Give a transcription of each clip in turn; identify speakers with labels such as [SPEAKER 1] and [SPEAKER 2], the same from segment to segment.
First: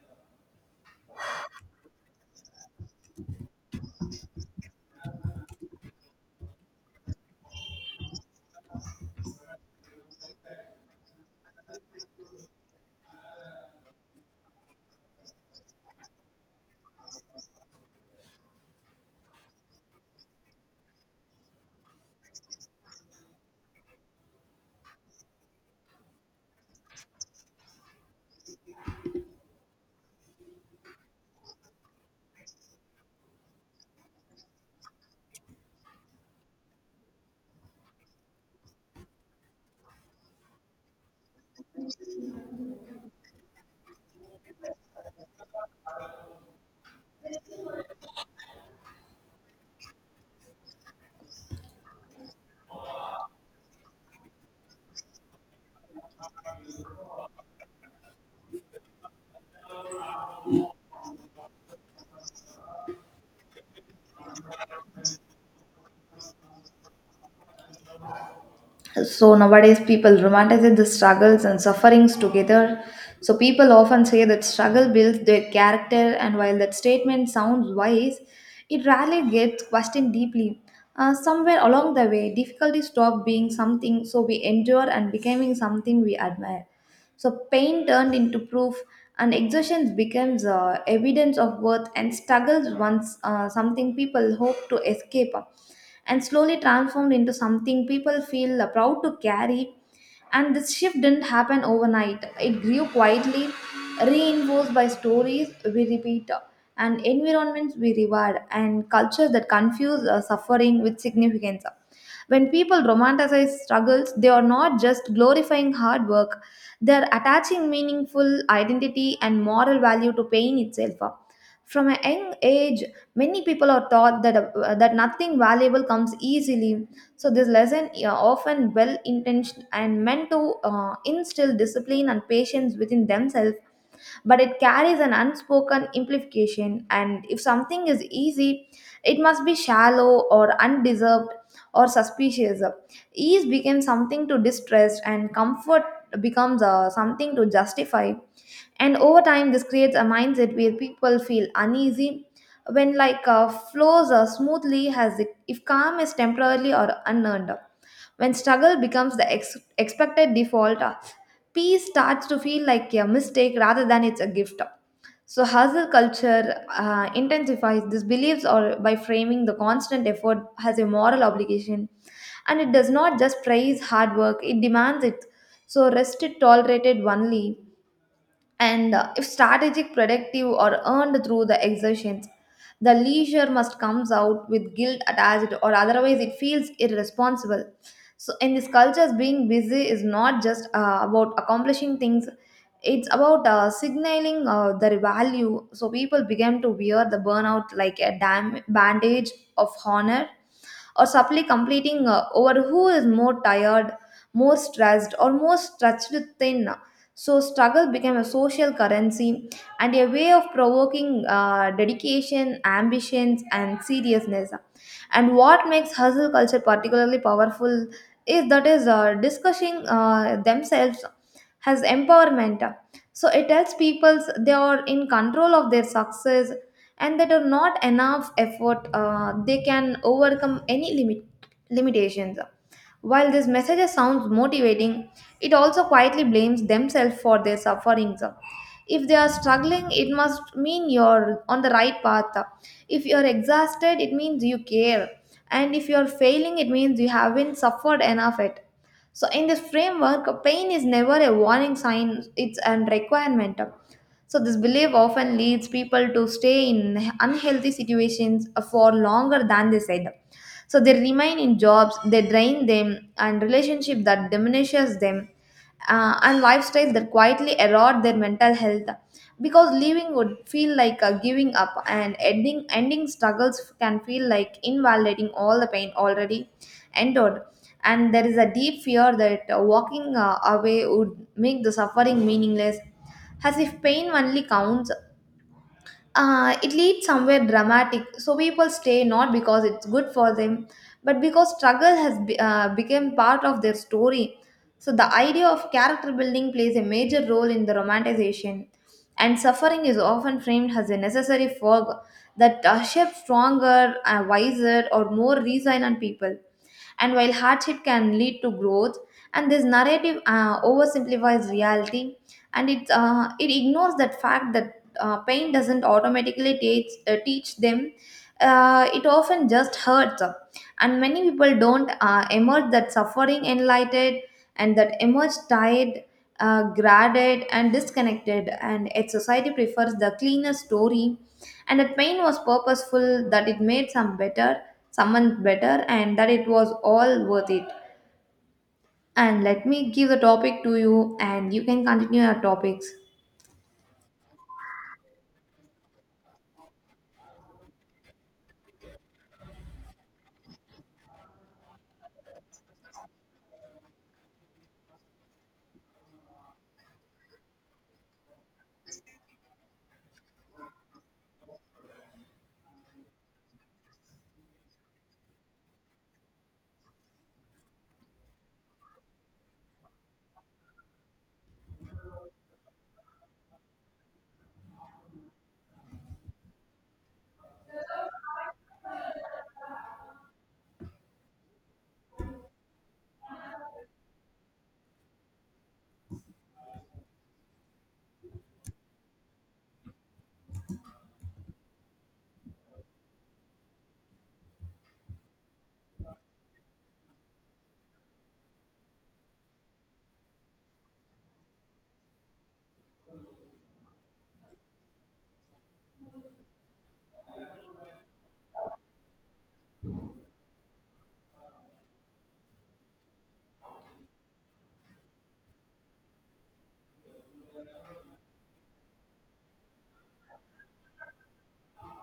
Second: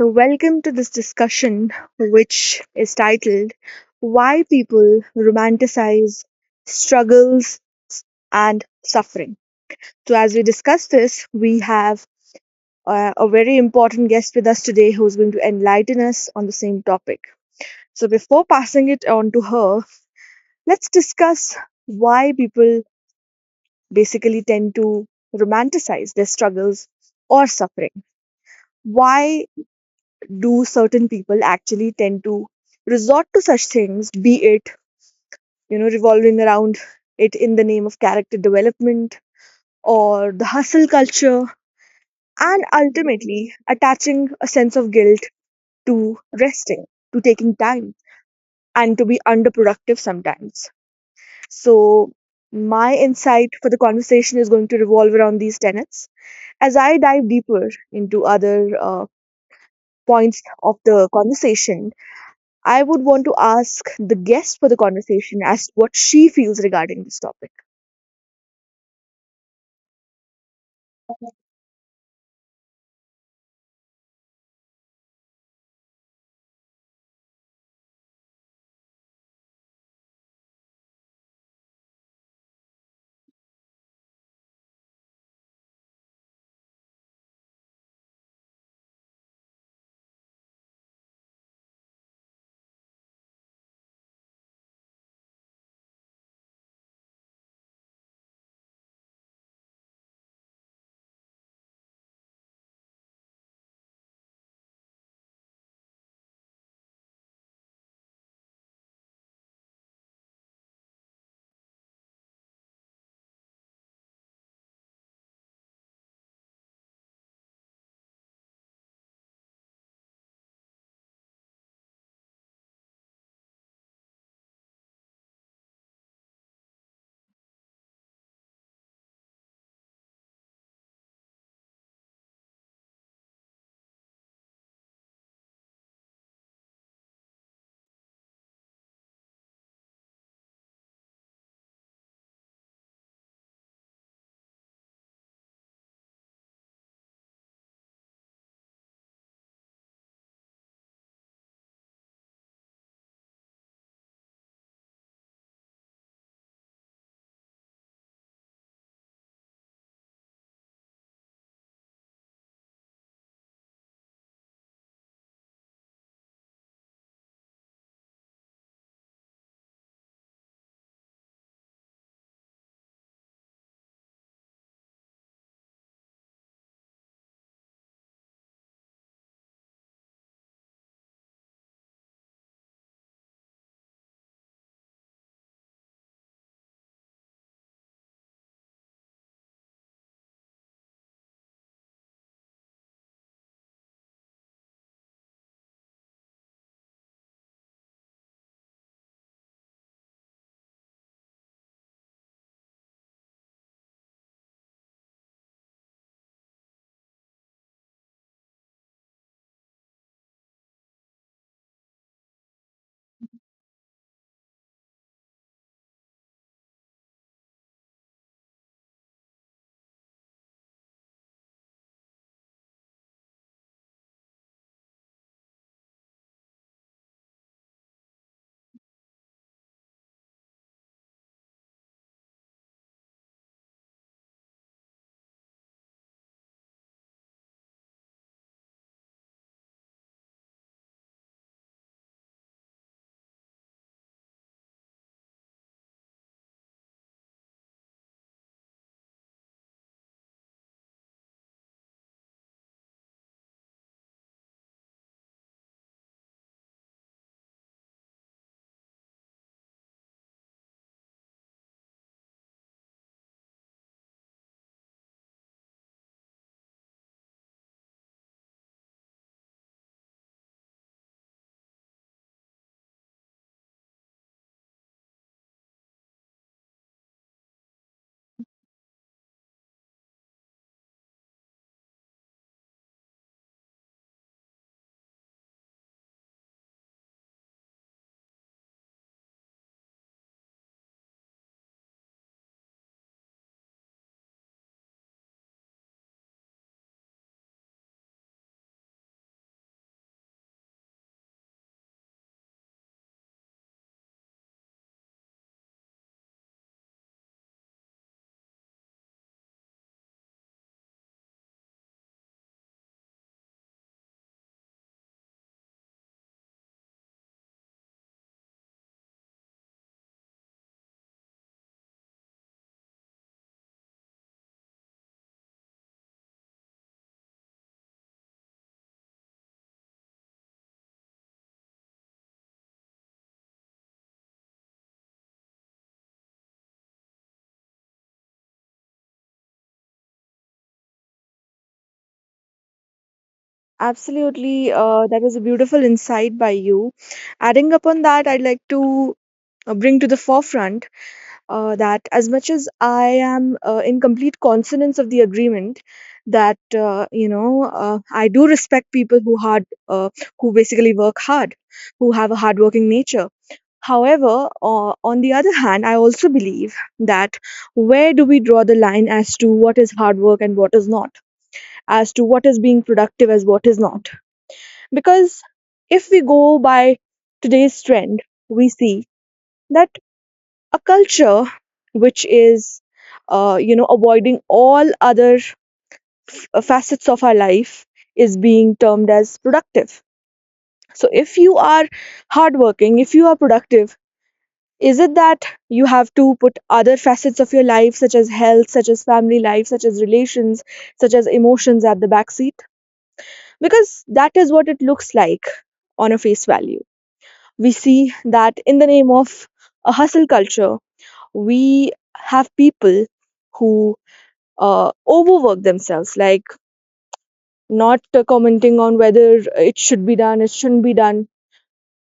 [SPEAKER 1] So, welcome to this discussion, which is titled Why People Romanticize Struggles and Suffering. So, as we discuss this, we have a very important guest with us today who's going to enlighten us on the same topic. So, before passing it on to her, let's discuss why people basically tend to romanticize their struggles or suffering. Why do certain people actually tend to resort to such things, be it, you know, revolving around it in the name of character development or the hustle culture, and ultimately attaching a sense of guilt to resting, to taking time, and to be underproductive sometimes. So, my insight for the conversation is going to revolve around these tenets. As I dive deeper into other points of the conversation, I would want to ask the guest for the conversation as to what she feels regarding this topic.
[SPEAKER 2] So nowadays, people romanticize the struggles and sufferings together. So people often say that struggle builds their character, and while that statement sounds wise, it rarely gets questioned deeply. Somewhere along the way, difficulties stop being something so we endure and becoming something we admire. So pain turned into proof, and exertion becomes evidence of worth, and struggles once something people hope to escape, and slowly transformed into something people feel proud to carry. And this shift didn't happen overnight. It grew quietly, reinforced by stories we repeat, and environments we reward, and cultures that confuse suffering with significance. When people romanticize struggles, they are not just glorifying hard work, they're attaching meaningful identity and moral value to pain itself. From a young age, many people are taught that nothing valuable comes easily. So, this lesson, often well intentioned and meant to instill discipline and patience within themselves, but it carries an unspoken implication. And if something is easy, it must be shallow or undeserved or suspicious. Ease becomes something to distrust, and comfort becomes something to justify. And over time, this creates a mindset where people feel uneasy when like flows smoothly as if calm is temporarily or unearned. When struggle becomes the expected default, peace starts to feel like a mistake rather than it's a gift. So, hustle culture intensifies these beliefs or by framing the constant effort as a moral obligation. And it does not just praise hard work, it demands it. So, rest is tolerated only and if strategic productive or earned through the exertions, the leisure must comes out with guilt attached, or otherwise it feels irresponsible. So in this cultures, being busy is not just about accomplishing things, it's about signaling their value. So people began to wear the burnout like a bandage of honor, or subtly completing over who is more tired, more stressed, or more stretched thin. So, struggle became a social currency and a way of provoking dedication, ambitions, and seriousness. And what makes hustle culture particularly powerful is that is discussing themselves has empowerment. So it tells people they are in control of their success, and that are not enough effort, they can overcome any limitations. While this message sounds motivating, it also quietly blames themselves for their sufferings. If they are struggling, it must mean you're on the right path. If you're exhausted, it means you care. And if you're failing, it means you haven't suffered enough it. So in this framework, pain is never a warning sign, it's a requirement. So this belief often leads people to stay in unhealthy situations for longer than they said. So they remain in jobs they drain them, and relationship that diminishes them, and lifestyles that quietly erode their mental health, because leaving would feel like giving up, and ending struggles can feel like invalidating all the pain already endured. And there is a deep fear that walking away would make the suffering meaningless, as if pain only counts it leads somewhere dramatic. So people stay not because it's good for them, but because struggle has become part of their story. So the idea of character building plays a major role in the romanticization, and suffering is often framed as a necessary fog that shapes stronger, wiser, or more resilient people. And while hardship can lead to growth, and this narrative oversimplifies reality, and it ignores that fact that pain doesn't automatically teach teach them. It often just hurts, and many people don't emerge that suffering enlightened, and that emerge tired, graded, and disconnected. And yet society prefers the cleaner story, and that pain was purposeful, that it made someone better, and that it was all worth it. And let me give the topic to you, and you can continue your topics.
[SPEAKER 1] Absolutely, that was a beautiful insight by you. Adding upon that, I'd like to bring to the forefront that as much as I am in complete consonance of the agreement, that you know I do respect people who who basically work hard, who have a hardworking nature. However, on the other hand, I also believe that where do we draw the line as to what is hard work and what is not, as to what is being productive as what is not? Because if we go by today's trend, we see that a culture which is you know avoiding all other facets of our life is being termed as productive. So if you are hardworking, if you are productive, is it that you have to put other facets of your life, such as health, such as family life, such as relations, such as emotions at the back seat? Because that is what it looks like on a face value. We see that in the name of a hustle culture, we have people who overwork themselves, like, not commenting on whether it should be done, it shouldn't be done,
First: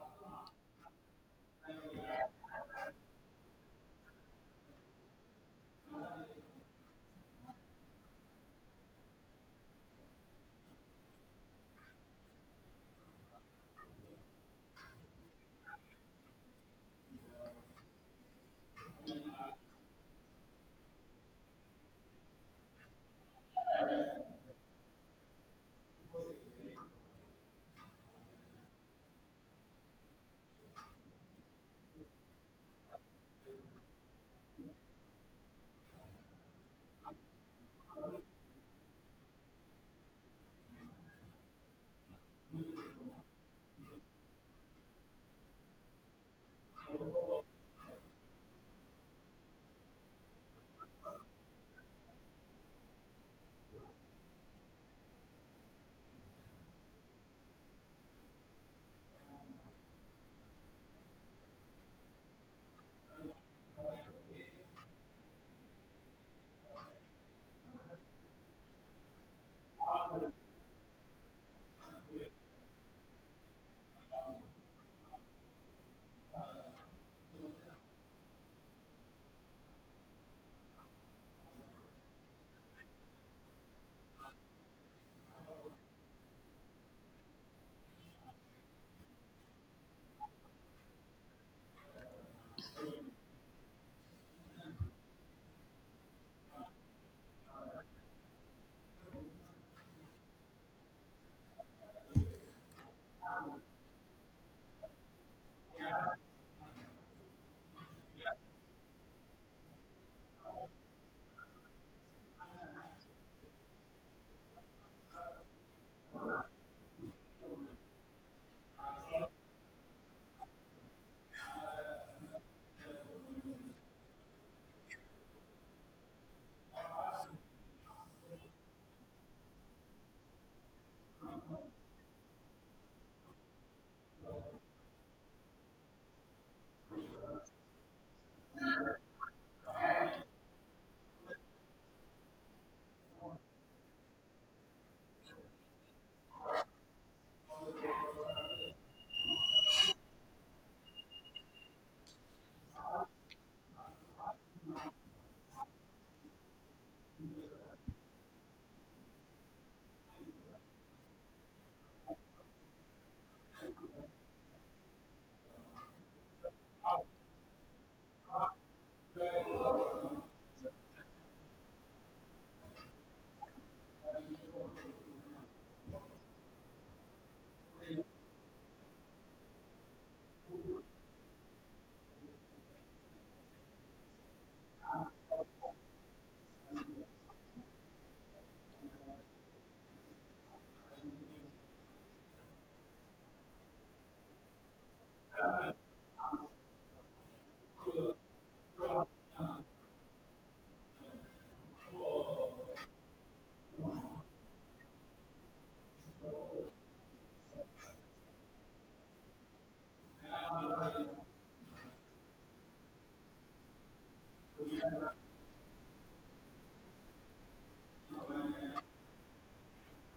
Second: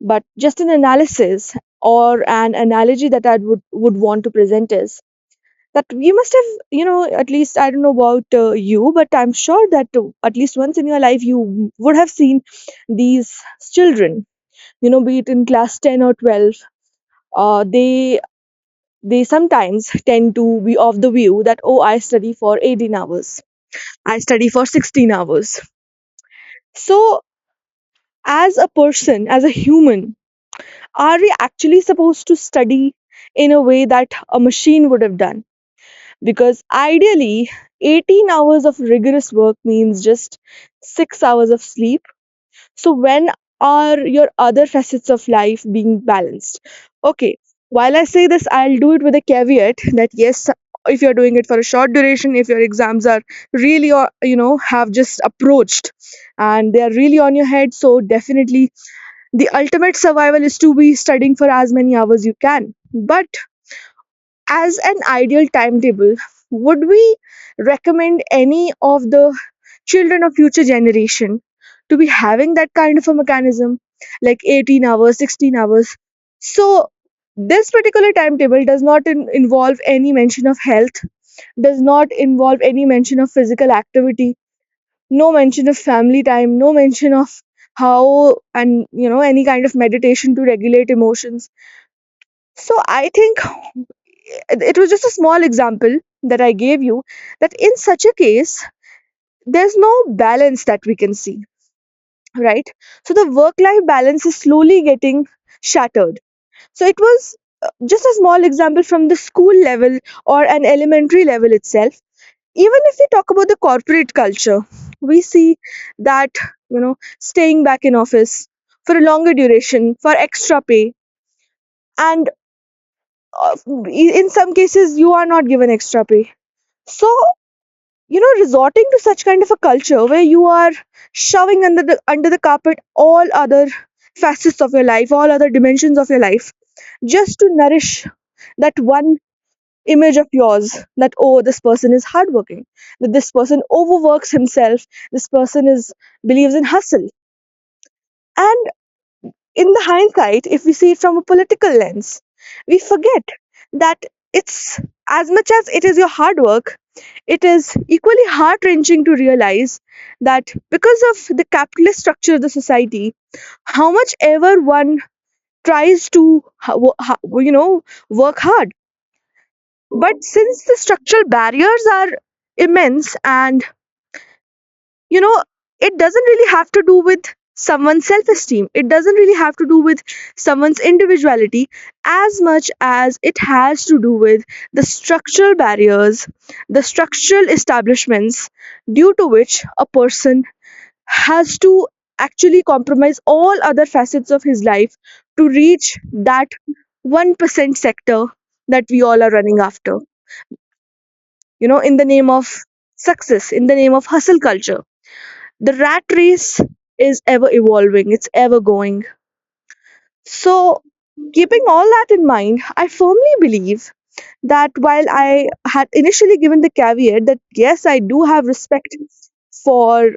[SPEAKER 1] but just an analysis or an analogy that I would want to present is that you must have, you know, at least I don't know about you, but I'm sure that at least once in your life you would have seen these children, you know, be it in class 10 or 12, uh, they they sometimes tend to be of the view that, oh, I study for 18 hours, I study for 16 hours. So, as a person, as a human, are we actually supposed to study in a way that a machine would have done? Because ideally, 18 hours of rigorous work means just 6 hours of sleep. So, when are your other facets of life being balanced? Okay, while I say this, I'll do it with a caveat that yes, if you're doing it for a short duration, if your exams are really, you know, have just approached and they are really on your head, so definitely the ultimate survival is to be studying for as many hours you can. But as an ideal timetable, would we recommend any of the children of future generation to be having that kind of a mechanism like 18 hours, 16 hours? So this particular timetable does not involve any mention of health, does not involve any mention of physical activity, no mention of family time, no mention of how, and you know, any kind of meditation to regulate emotions. So I think it was just a small example that I gave you, that in such a case there's no balance that we can see, right? So the work life balance is slowly getting shattered. So it was just a small example from the school level or an elementary level itself. Even if we talk about the corporate culture, we see that, you know, staying back in office for a longer duration, for extra pay, and uh, in some cases, you are not given extra pay. So, you know, resorting to such kind of a culture where you are shoving under the carpet all other facets of your life, all other dimensions of your life, just to nourish that one image of yours, that oh, this person is hardworking, that this person overworks himself, this person is believes in hustle. And in the hindsight, if we see it from a political lens, we forget that it's, as much as it is your hard work, it is equally heart wrenching to realize that because of the capitalist structure of the society, how much ever one tries to ho- you know work hard. But since the structural barriers are immense, and you know, it doesn't really have to do with someone's self esteem, it doesn't really have to do with someone's individuality as much as it has to do with the structural barriers, the structural establishments, due to which a person has to actually compromise all other facets of his life to reach that 1% sector that we all are running after, you know, in the name of success, in the name of hustle culture. The rat race is ever evolving, it's ever going. So, keeping all that in mind, I firmly believe that while I had initially given the caveat that yes, I do have respect for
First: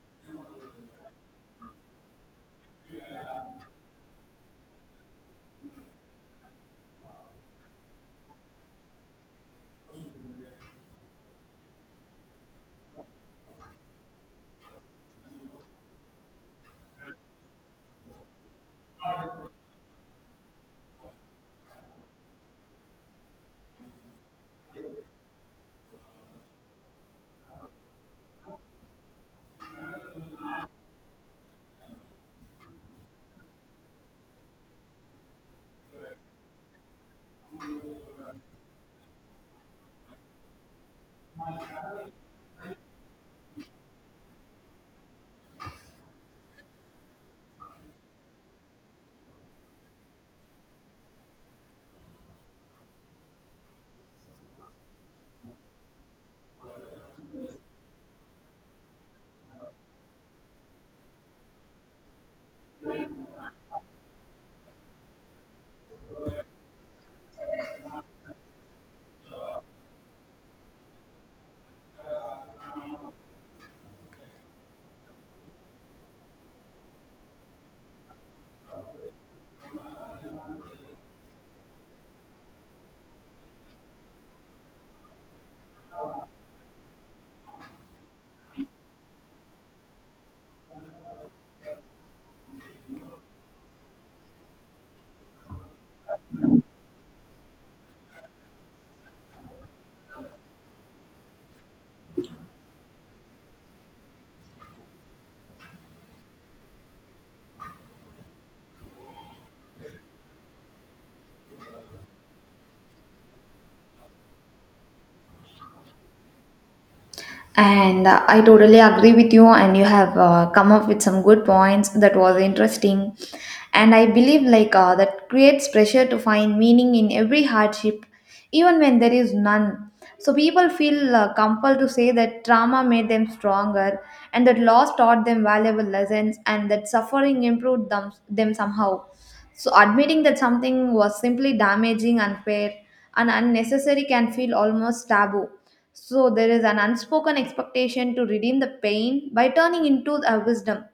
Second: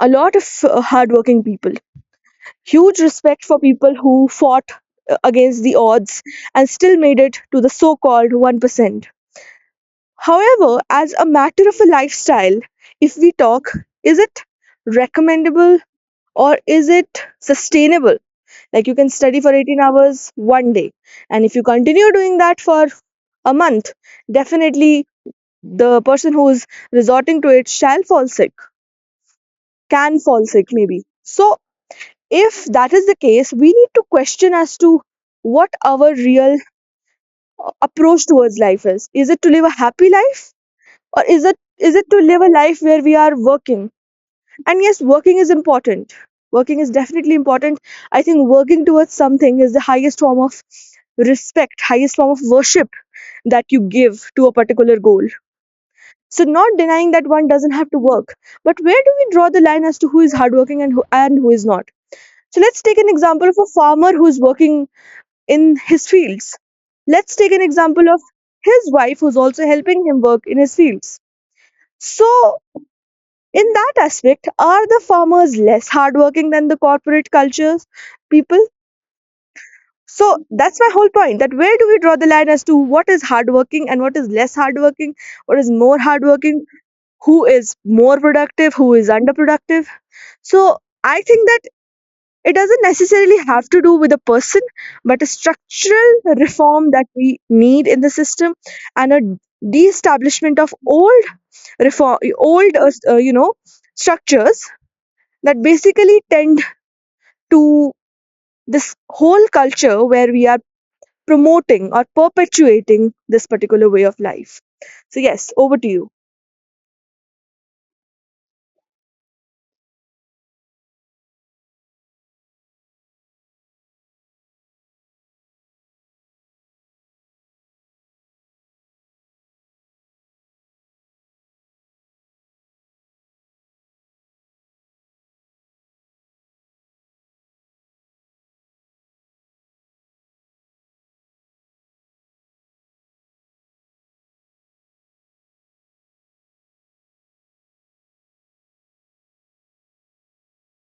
[SPEAKER 1] a lot of hardworking people, huge respect for people who fought against the odds and still made it to the so called 1%. However, as a matter of a lifestyle, if we talk, is it recommendable or is it sustainable? Like you can study for 18 hours one day, and if you continue doing that for a month, definitely the person who's resorting to it shall fall sick, can fall sick maybe. So, if that is the case, we need to question as to what our real approach towards life is. Is it to live a happy life, or is it to live a life where we are working? And yes, working is important, working is definitely important. I think working towards something is the highest form of respect, highest form of worship that you give to a particular goal. So not denying that one doesn't have to work, but where do we draw the line as to who is hardworking and who is not? So let's take an example of a farmer who's working in his fields. Let's take an example of his wife who's also helping him work in his fields. So in that aspect, are the farmers less hardworking than the corporate cultures people? So that's my whole point. That where do we draw the line as to what is hardworking and what is less hardworking, what is more hardworking, who is more productive, who is underproductive? So I think that it doesn't necessarily have to do with a person, but a structural reform that we need in the system, and a de-establishment of old reform, old you know structures that basically tend to this whole culture where we are promoting or perpetuating this particular way of life. So, yes, over to you.
[SPEAKER 2] And I totally agree with you, and you have come up with some good points that was interesting. And I believe like that creates pressure to find meaning in every hardship, even when there is none. So people feel compelled to say that trauma made them stronger, and that loss taught them valuable lessons, and that suffering improved them somehow. So admitting that something was simply damaging, unfair, and unnecessary can feel almost taboo. So there is an unspoken expectation to redeem the pain by turning into a wisdom.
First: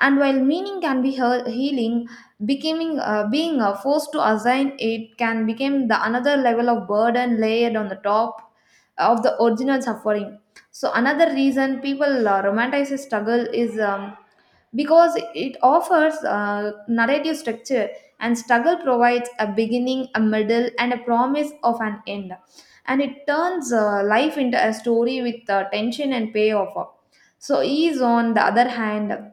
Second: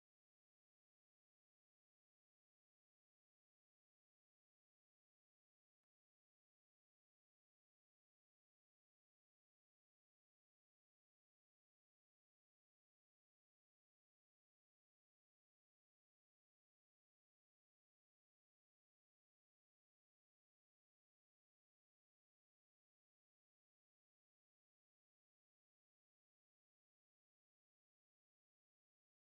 [SPEAKER 2] And while meaning can be healing, becoming being forced to assign it can become the another level of burden layered on the top of the original suffering. So another reason people romanticize struggle is because it offers narrative structure, and struggle provides a beginning, a middle, and a promise of an end, and it turns life into a story with tension and payoff. So ease, on the other hand,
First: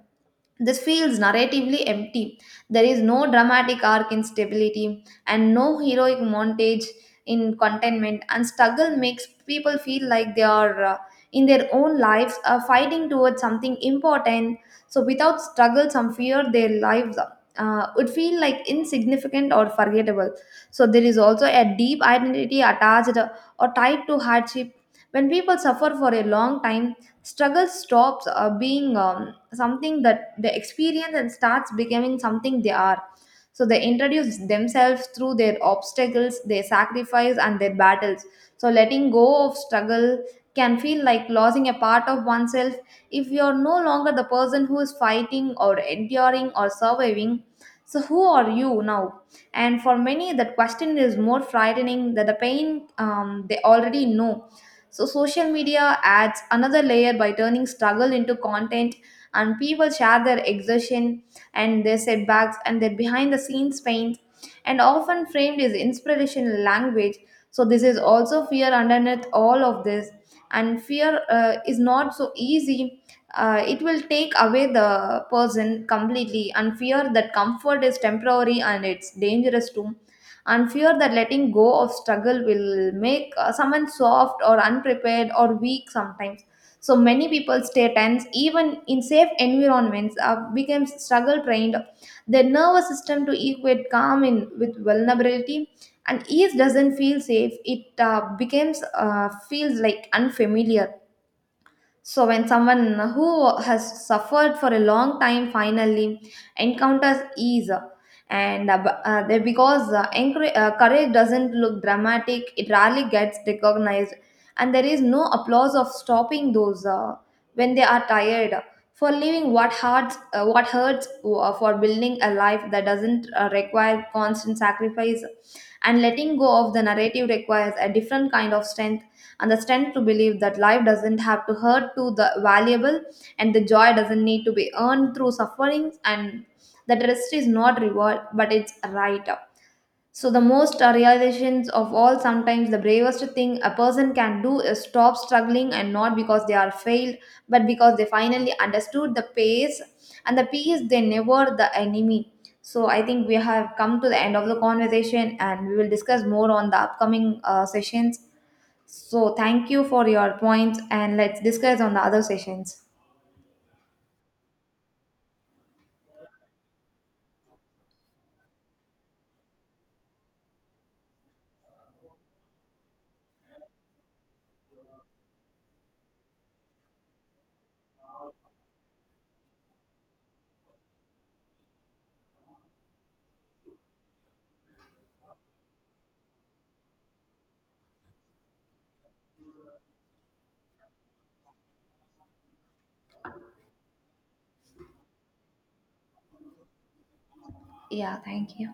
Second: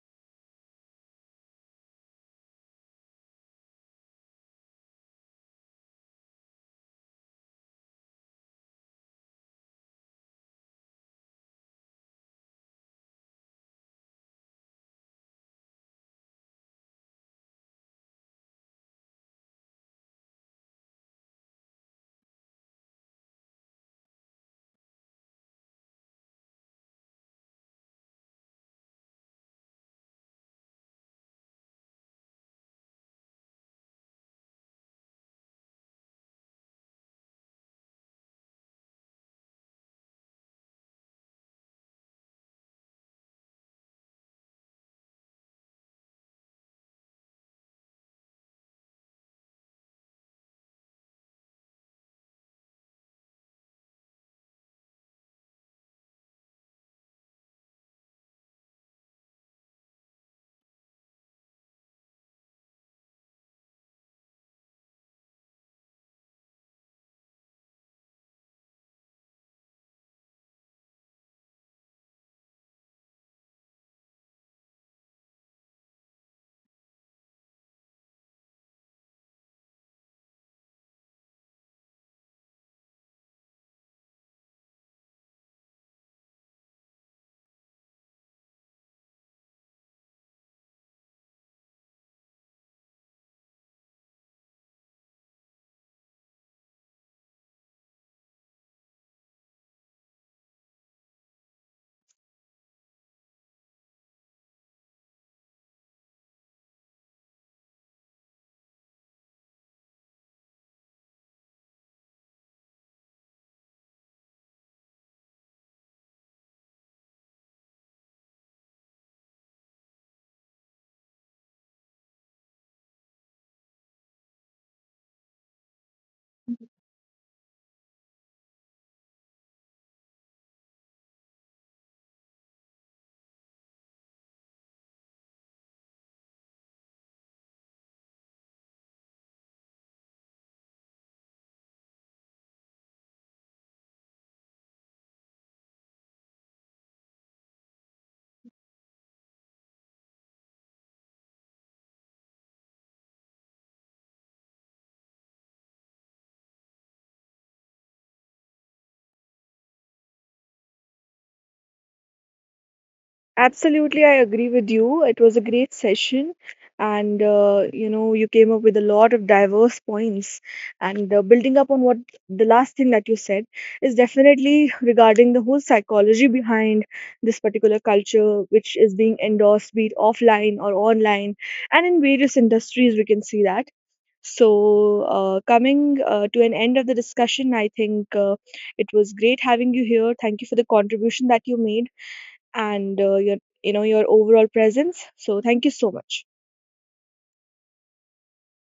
[SPEAKER 2] this feels narratively empty. There is no dramatic arc in stability and no heroic montage in contentment, and struggle makes people feel like they are in their own lives fighting towards something important. So, without struggle, some fear their lives would feel like insignificant or forgettable. So, there is also a deep identity attached or tied to hardship. When people suffer for a long time, struggle stops being. Something that they experience and starts becoming something they are, so they introduce themselves through their obstacles, their sacrifice, and their battles. So letting go of struggle can feel like losing a part of oneself. If you're no longer the person who is fighting or enduring or surviving, so who are you now? And for many, that question is more frightening than the pain they already know. So social media adds another layer by turning struggle into content, and people share their exertion and their setbacks and their behind the scenes pains, and often framed as inspirational language. So this is also fear underneath all of this, and fear is not so easy, it will take away the person completely, and fear that comfort is temporary and it's dangerous too, and fear that letting go of struggle will make someone soft or unprepared or weak sometimes. So many people's stay tense even in safe environments, becomes struggle trained their nervous system to equate calm in with vulnerability, and ease doesn't feel safe, it becomes feels like unfamiliar. So, when someone who has suffered for a long time finally encounters ease, and courage doesn't look dramatic, it rarely gets recognized, and there is no applause of stopping those when they are tired, for leaving what hurts, for building a life that doesn't require constant sacrifice, and letting go of the narrative requires a different kind of strength, and the strength to believe that life doesn't have to hurt to the valuable, and the joy doesn't need to be earned through sufferings, and that rest is not reward but it's a right up. So the most realizations of all, sometimes the bravest thing a person can do is stop struggling, and not because they are failed, but because they finally understood the pace and the peace they never the enemy. So I think we have come to the end of the conversation, and we will discuss more on the upcoming sessions. So thank you for your points, and let's discuss on the other sessions.
[SPEAKER 1] Absolutely, I agree with you. It was a great session, and you know, you came up with a lot of diverse points. And building up on what the last thing that you said is definitely regarding the whole psychology behind this particular culture, which is being endorsed, be it offline or online, and in various industries, we can see that. So, coming to an end of the discussion, I think it was great having you here. Thank you for the contribution that you made, and your, you know, your overall presence. So thank you so much.
[SPEAKER 2] Yeah, thank you.